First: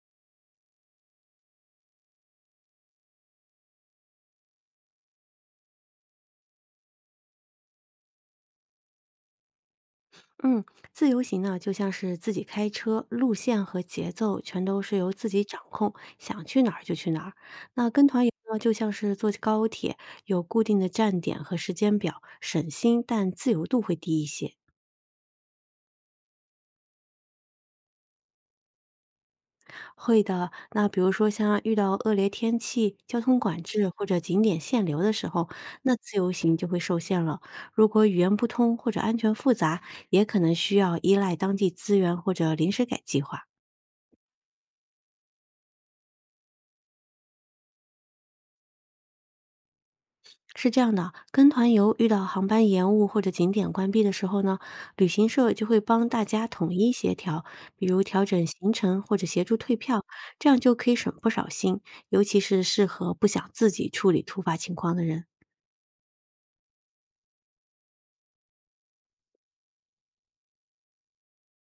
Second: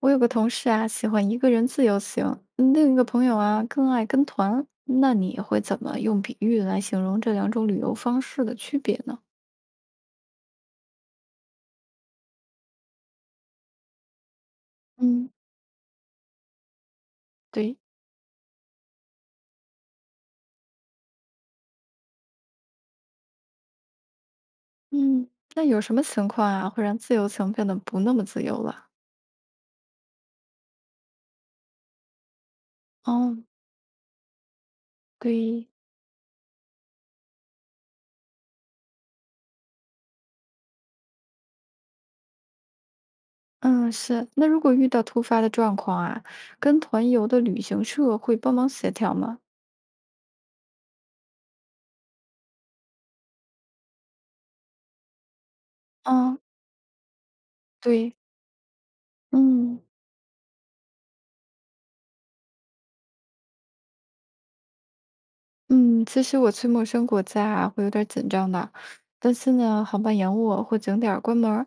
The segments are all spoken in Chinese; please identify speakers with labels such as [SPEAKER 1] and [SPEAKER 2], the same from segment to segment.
[SPEAKER 1] 我有个同事啊，喜欢一个人自由行，另一个朋友啊更爱跟团。那你会怎么用比喻来形容这两种旅游方式的区别呢？
[SPEAKER 2] 嗯，自由行呢，就像是自己开车，路线和节奏全都是由自
[SPEAKER 1] 嗯
[SPEAKER 2] 己掌控，想去哪儿就去哪儿。
[SPEAKER 1] 对，
[SPEAKER 2] 那跟团游呢，就像是坐高铁，有固定的站点和时间表，省心，但自由度会低一些。
[SPEAKER 1] 嗯，那有什么情况啊会让自由行变得不那么自由了？
[SPEAKER 2] 会的，那比如说像遇到恶劣天气、交
[SPEAKER 1] 哦，
[SPEAKER 2] 通管制或者景点限流的时候，
[SPEAKER 1] 对，
[SPEAKER 2] 那自由行就会受限了。如果语言不通或者安全复杂，也可能需要依赖当地资源或者临时改计划。
[SPEAKER 1] 嗯，是。那如果遇到突发的状况啊，跟团游的旅行社会帮忙协调吗？
[SPEAKER 2] 是这样的，跟团游遇到航班延误或者景点关闭的时候呢，旅行社就会帮大
[SPEAKER 1] 哦，
[SPEAKER 2] 家统一协调，比如
[SPEAKER 1] 对，
[SPEAKER 2] 调整行程或者协助退
[SPEAKER 1] 嗯。
[SPEAKER 2] 票，这样就可以省不少心，尤其是适合不想自己处理突发情况的人。
[SPEAKER 1] 嗯，其实我去陌生国家啊，会有点儿紧张的，担心呢航班延误或景点儿关门儿。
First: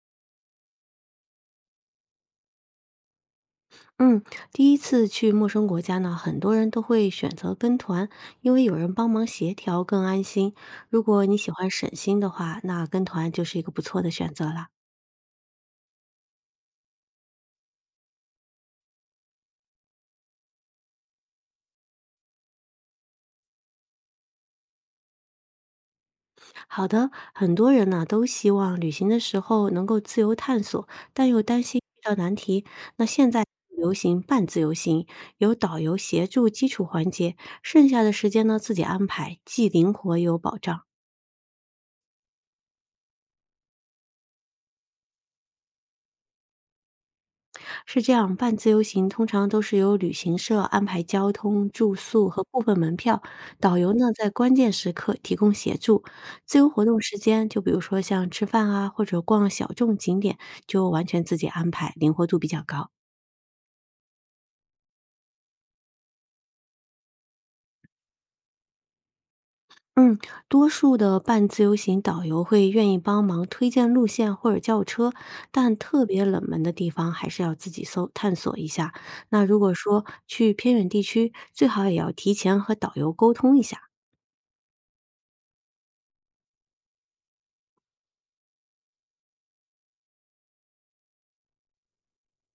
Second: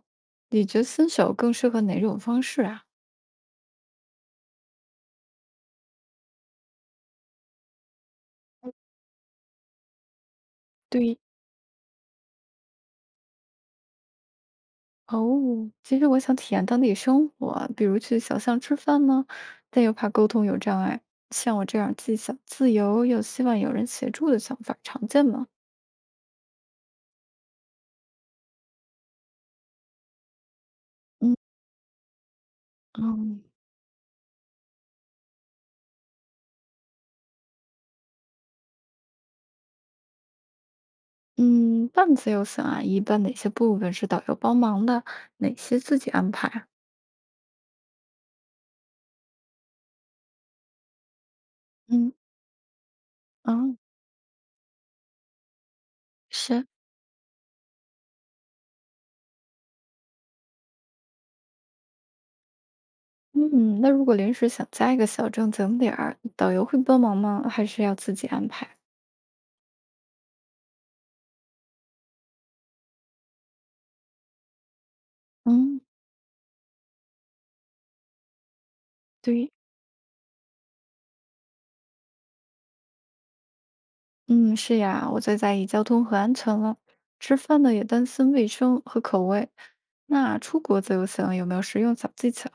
[SPEAKER 1] 你觉得新手更适合哪种方式啊？
[SPEAKER 2] 嗯，第一次去陌生国家呢，很多人都会选择跟团，因为有人帮忙协调更安心。如
[SPEAKER 1] 对，
[SPEAKER 2] 果你喜欢省心的话，那跟团就是一个不错的选择啦。
[SPEAKER 1] 哦，其实我想体验当地生活，比如去小巷吃饭呢，但又怕沟通有障碍。像我这样既想自由又希望有人协助的想法儿常见吗？
[SPEAKER 2] 好的，很多人呢、都希望旅行的时候能够自由探索，但
[SPEAKER 1] 嗯
[SPEAKER 2] 又担心遇到难题。那现
[SPEAKER 1] 嗯
[SPEAKER 2] 在流行半自由行，有导游协助基础环节，剩下的时间呢自己安排，既灵活又有保障。
[SPEAKER 1] 嗯，半自由行啊，一般哪些部分是导游帮忙的，哪些自己安排啊？
[SPEAKER 2] 是这样，半自由行通常都是由旅行社安排交通、住
[SPEAKER 1] 嗯
[SPEAKER 2] 宿和部分门票，导
[SPEAKER 1] 啊。
[SPEAKER 2] 游呢在关键时刻提供协助。自
[SPEAKER 1] 是。
[SPEAKER 2] 由活动时间，就比如说像吃饭啊或者逛小众景点，就完全自己安排，灵活度比较高。
[SPEAKER 1] 嗯，那如果临时想加一个小众景点儿，导游会帮忙吗？还是要自己安排？
[SPEAKER 2] 嗯，多数的半自由行导游会愿意帮忙推荐路线或者叫车，但
[SPEAKER 1] 嗯，
[SPEAKER 2] 特别冷门的地方还是要自己搜探索一下。那
[SPEAKER 1] 对，
[SPEAKER 2] 如果说去偏远地区，最好也要提前和导游沟通一下。
[SPEAKER 1] 嗯，是呀，我最在意交通和安全了。吃饭呢也担心卫生和口味。那出国自由行有没有实用小技巧？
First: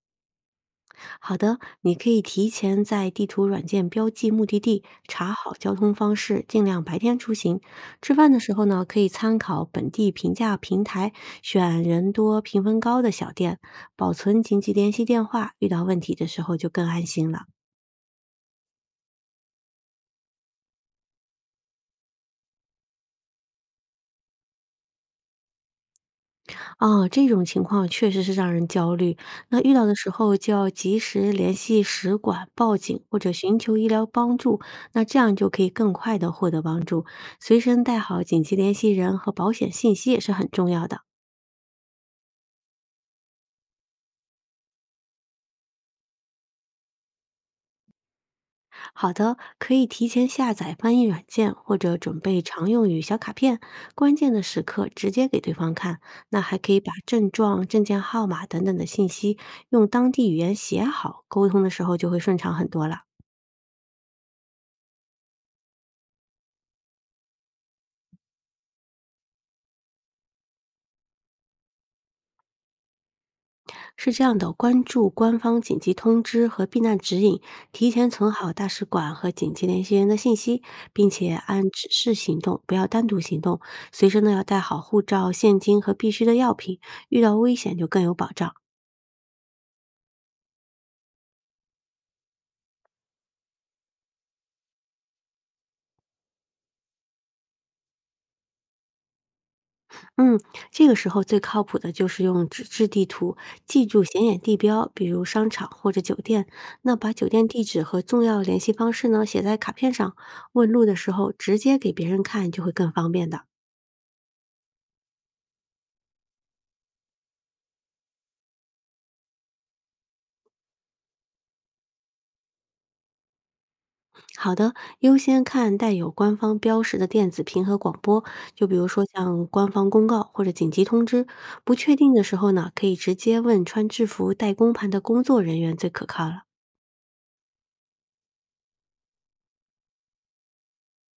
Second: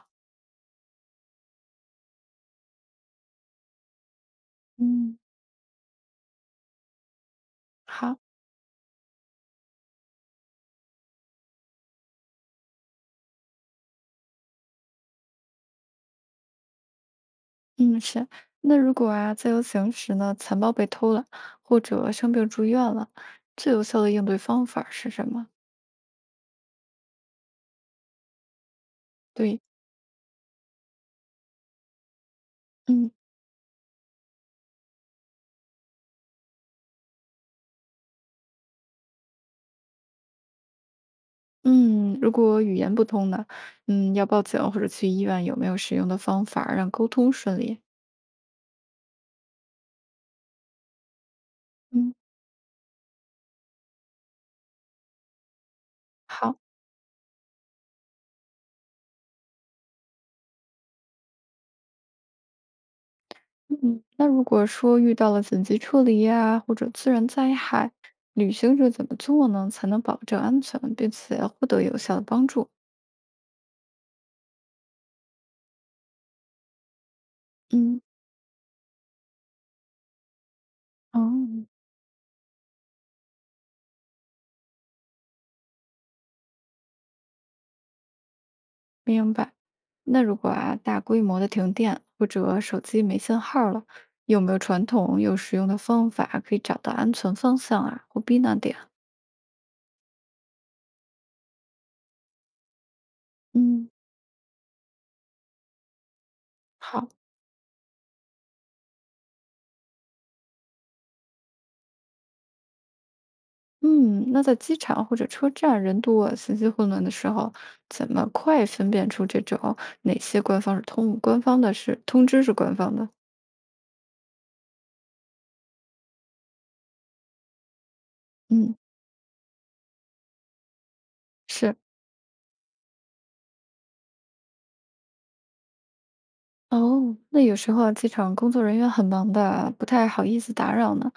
[SPEAKER 2] 好的，你可以提前在地图软件标记目的地，
[SPEAKER 1] 嗯，
[SPEAKER 2] 查好交通方式，尽量白天出行。吃
[SPEAKER 1] 好，
[SPEAKER 2] 饭的时候呢，可以参考本地评价平台，选人多、评分高的小店，保存紧急联系电话，遇到问题的时候就更安心了。
[SPEAKER 1] 嗯，是。那如果啊自由行时呢，钱包被偷了，或者生病住院了，最有效的应对方法是什么？
[SPEAKER 2] 啊，这种情况确实是让人焦虑。那
[SPEAKER 1] 对，
[SPEAKER 2] 遇到的时候就要及时联系使馆、报警
[SPEAKER 1] 嗯。
[SPEAKER 2] 或者寻求医疗帮助，那这样就可以更快的获得帮助。随身带好紧急联系人和保险信息也是很重要的。
[SPEAKER 1] 嗯，如果语言不通呢，要报警或者去医院，有没有使用的方法儿让沟通顺利？
[SPEAKER 2] 好的，可以提前下载翻译软件或者
[SPEAKER 1] 嗯，
[SPEAKER 2] 准备常用语小卡片，关键的时刻直接给对方看。那还
[SPEAKER 1] 好，
[SPEAKER 2] 可以把症状、证件号码等等的信息用当地语言写好，沟通的时候就会顺畅很多了。
[SPEAKER 1] 嗯，那如果说遇到了紧急处理呀，或者自然灾害，旅行者怎么做呢，才能保证安全，并且获得有效的帮助？
[SPEAKER 2] 是这样的，关注官方紧急通知和避难指引，提
[SPEAKER 1] 嗯，
[SPEAKER 2] 前存好大使馆和紧急联系人的信息，并
[SPEAKER 1] 哦，
[SPEAKER 2] 且按指示行动，不要单独行动。随身呢要带好护照、现金和必需的药品，遇到危险就更有保障。
[SPEAKER 1] 明白。那如果啊，大规模的停电或者手机没信号儿了，有没有传统又实用的方法可以找到安全方向啊，或避难点？
[SPEAKER 2] 嗯，这个时候最靠谱的就是用纸质地图，记
[SPEAKER 1] 嗯，
[SPEAKER 2] 住显眼地标，比如商场或者酒店。那
[SPEAKER 1] 好。
[SPEAKER 2] 把酒店地址和重要联系方式呢写在卡片上，问路的时候直接给别人看就会更方便的。
[SPEAKER 1] 嗯，那在机场或者车站人多、信息混乱的时候，怎么快分辨出这种哪些官方是通官方的是通知是官方的？
[SPEAKER 2] 好的，优先看带有官方标识的电子屏和广播，就
[SPEAKER 1] 嗯，
[SPEAKER 2] 比如说像官方公告或者紧急通知。不
[SPEAKER 1] 是
[SPEAKER 2] 确定的时候呢，可以直接问穿制服戴工盘的工作人员最可靠了。
[SPEAKER 1] 哦。那有时候啊，机场工作人员很忙的啊，不太好意思打扰呢。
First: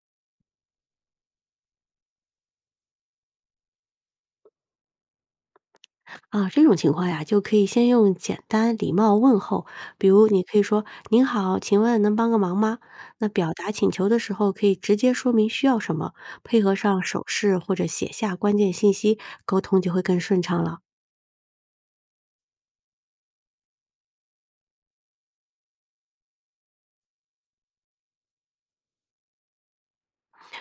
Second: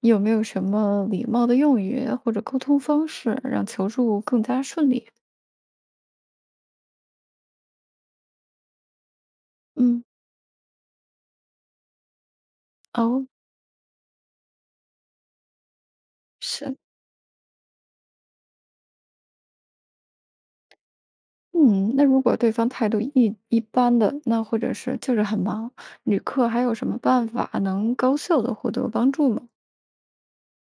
[SPEAKER 1] 有没有什么礼貌的用语或者沟通方式，让求助更加顺利？
[SPEAKER 2] 啊，这种情况呀，就可以先用简单礼貌问候，
[SPEAKER 1] 嗯，
[SPEAKER 2] 比如你可以说"您好，请问能帮个忙吗？"
[SPEAKER 1] 哦，
[SPEAKER 2] 那表达请求的时候，可以直接说明需要什么，配合
[SPEAKER 1] 是。
[SPEAKER 2] 上手势或者写下关键信息，沟通就会更顺畅了。
[SPEAKER 1] 嗯，那如果对方态度一般的，那或者是就是很忙，旅客还有什么办法能高效的获得帮助吗？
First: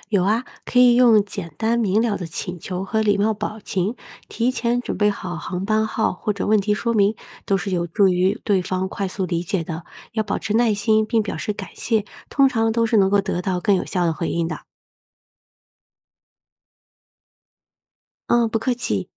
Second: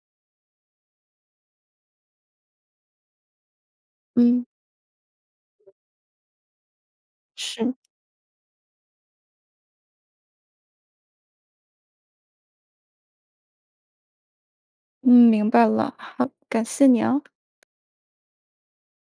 [SPEAKER 2] 有啊，可以用简单明了的请求和礼貌表情，
[SPEAKER 1] 嗯，
[SPEAKER 2] 提前准备好航班号或者问题说明，都是
[SPEAKER 1] 是。
[SPEAKER 2] 有助于对方快速理解的。要保持耐心并表示感谢，通常都是能够得到更有效的回应的。
[SPEAKER 1] 嗯，明白了，好，感谢你啊。
[SPEAKER 2] 嗯，不客气。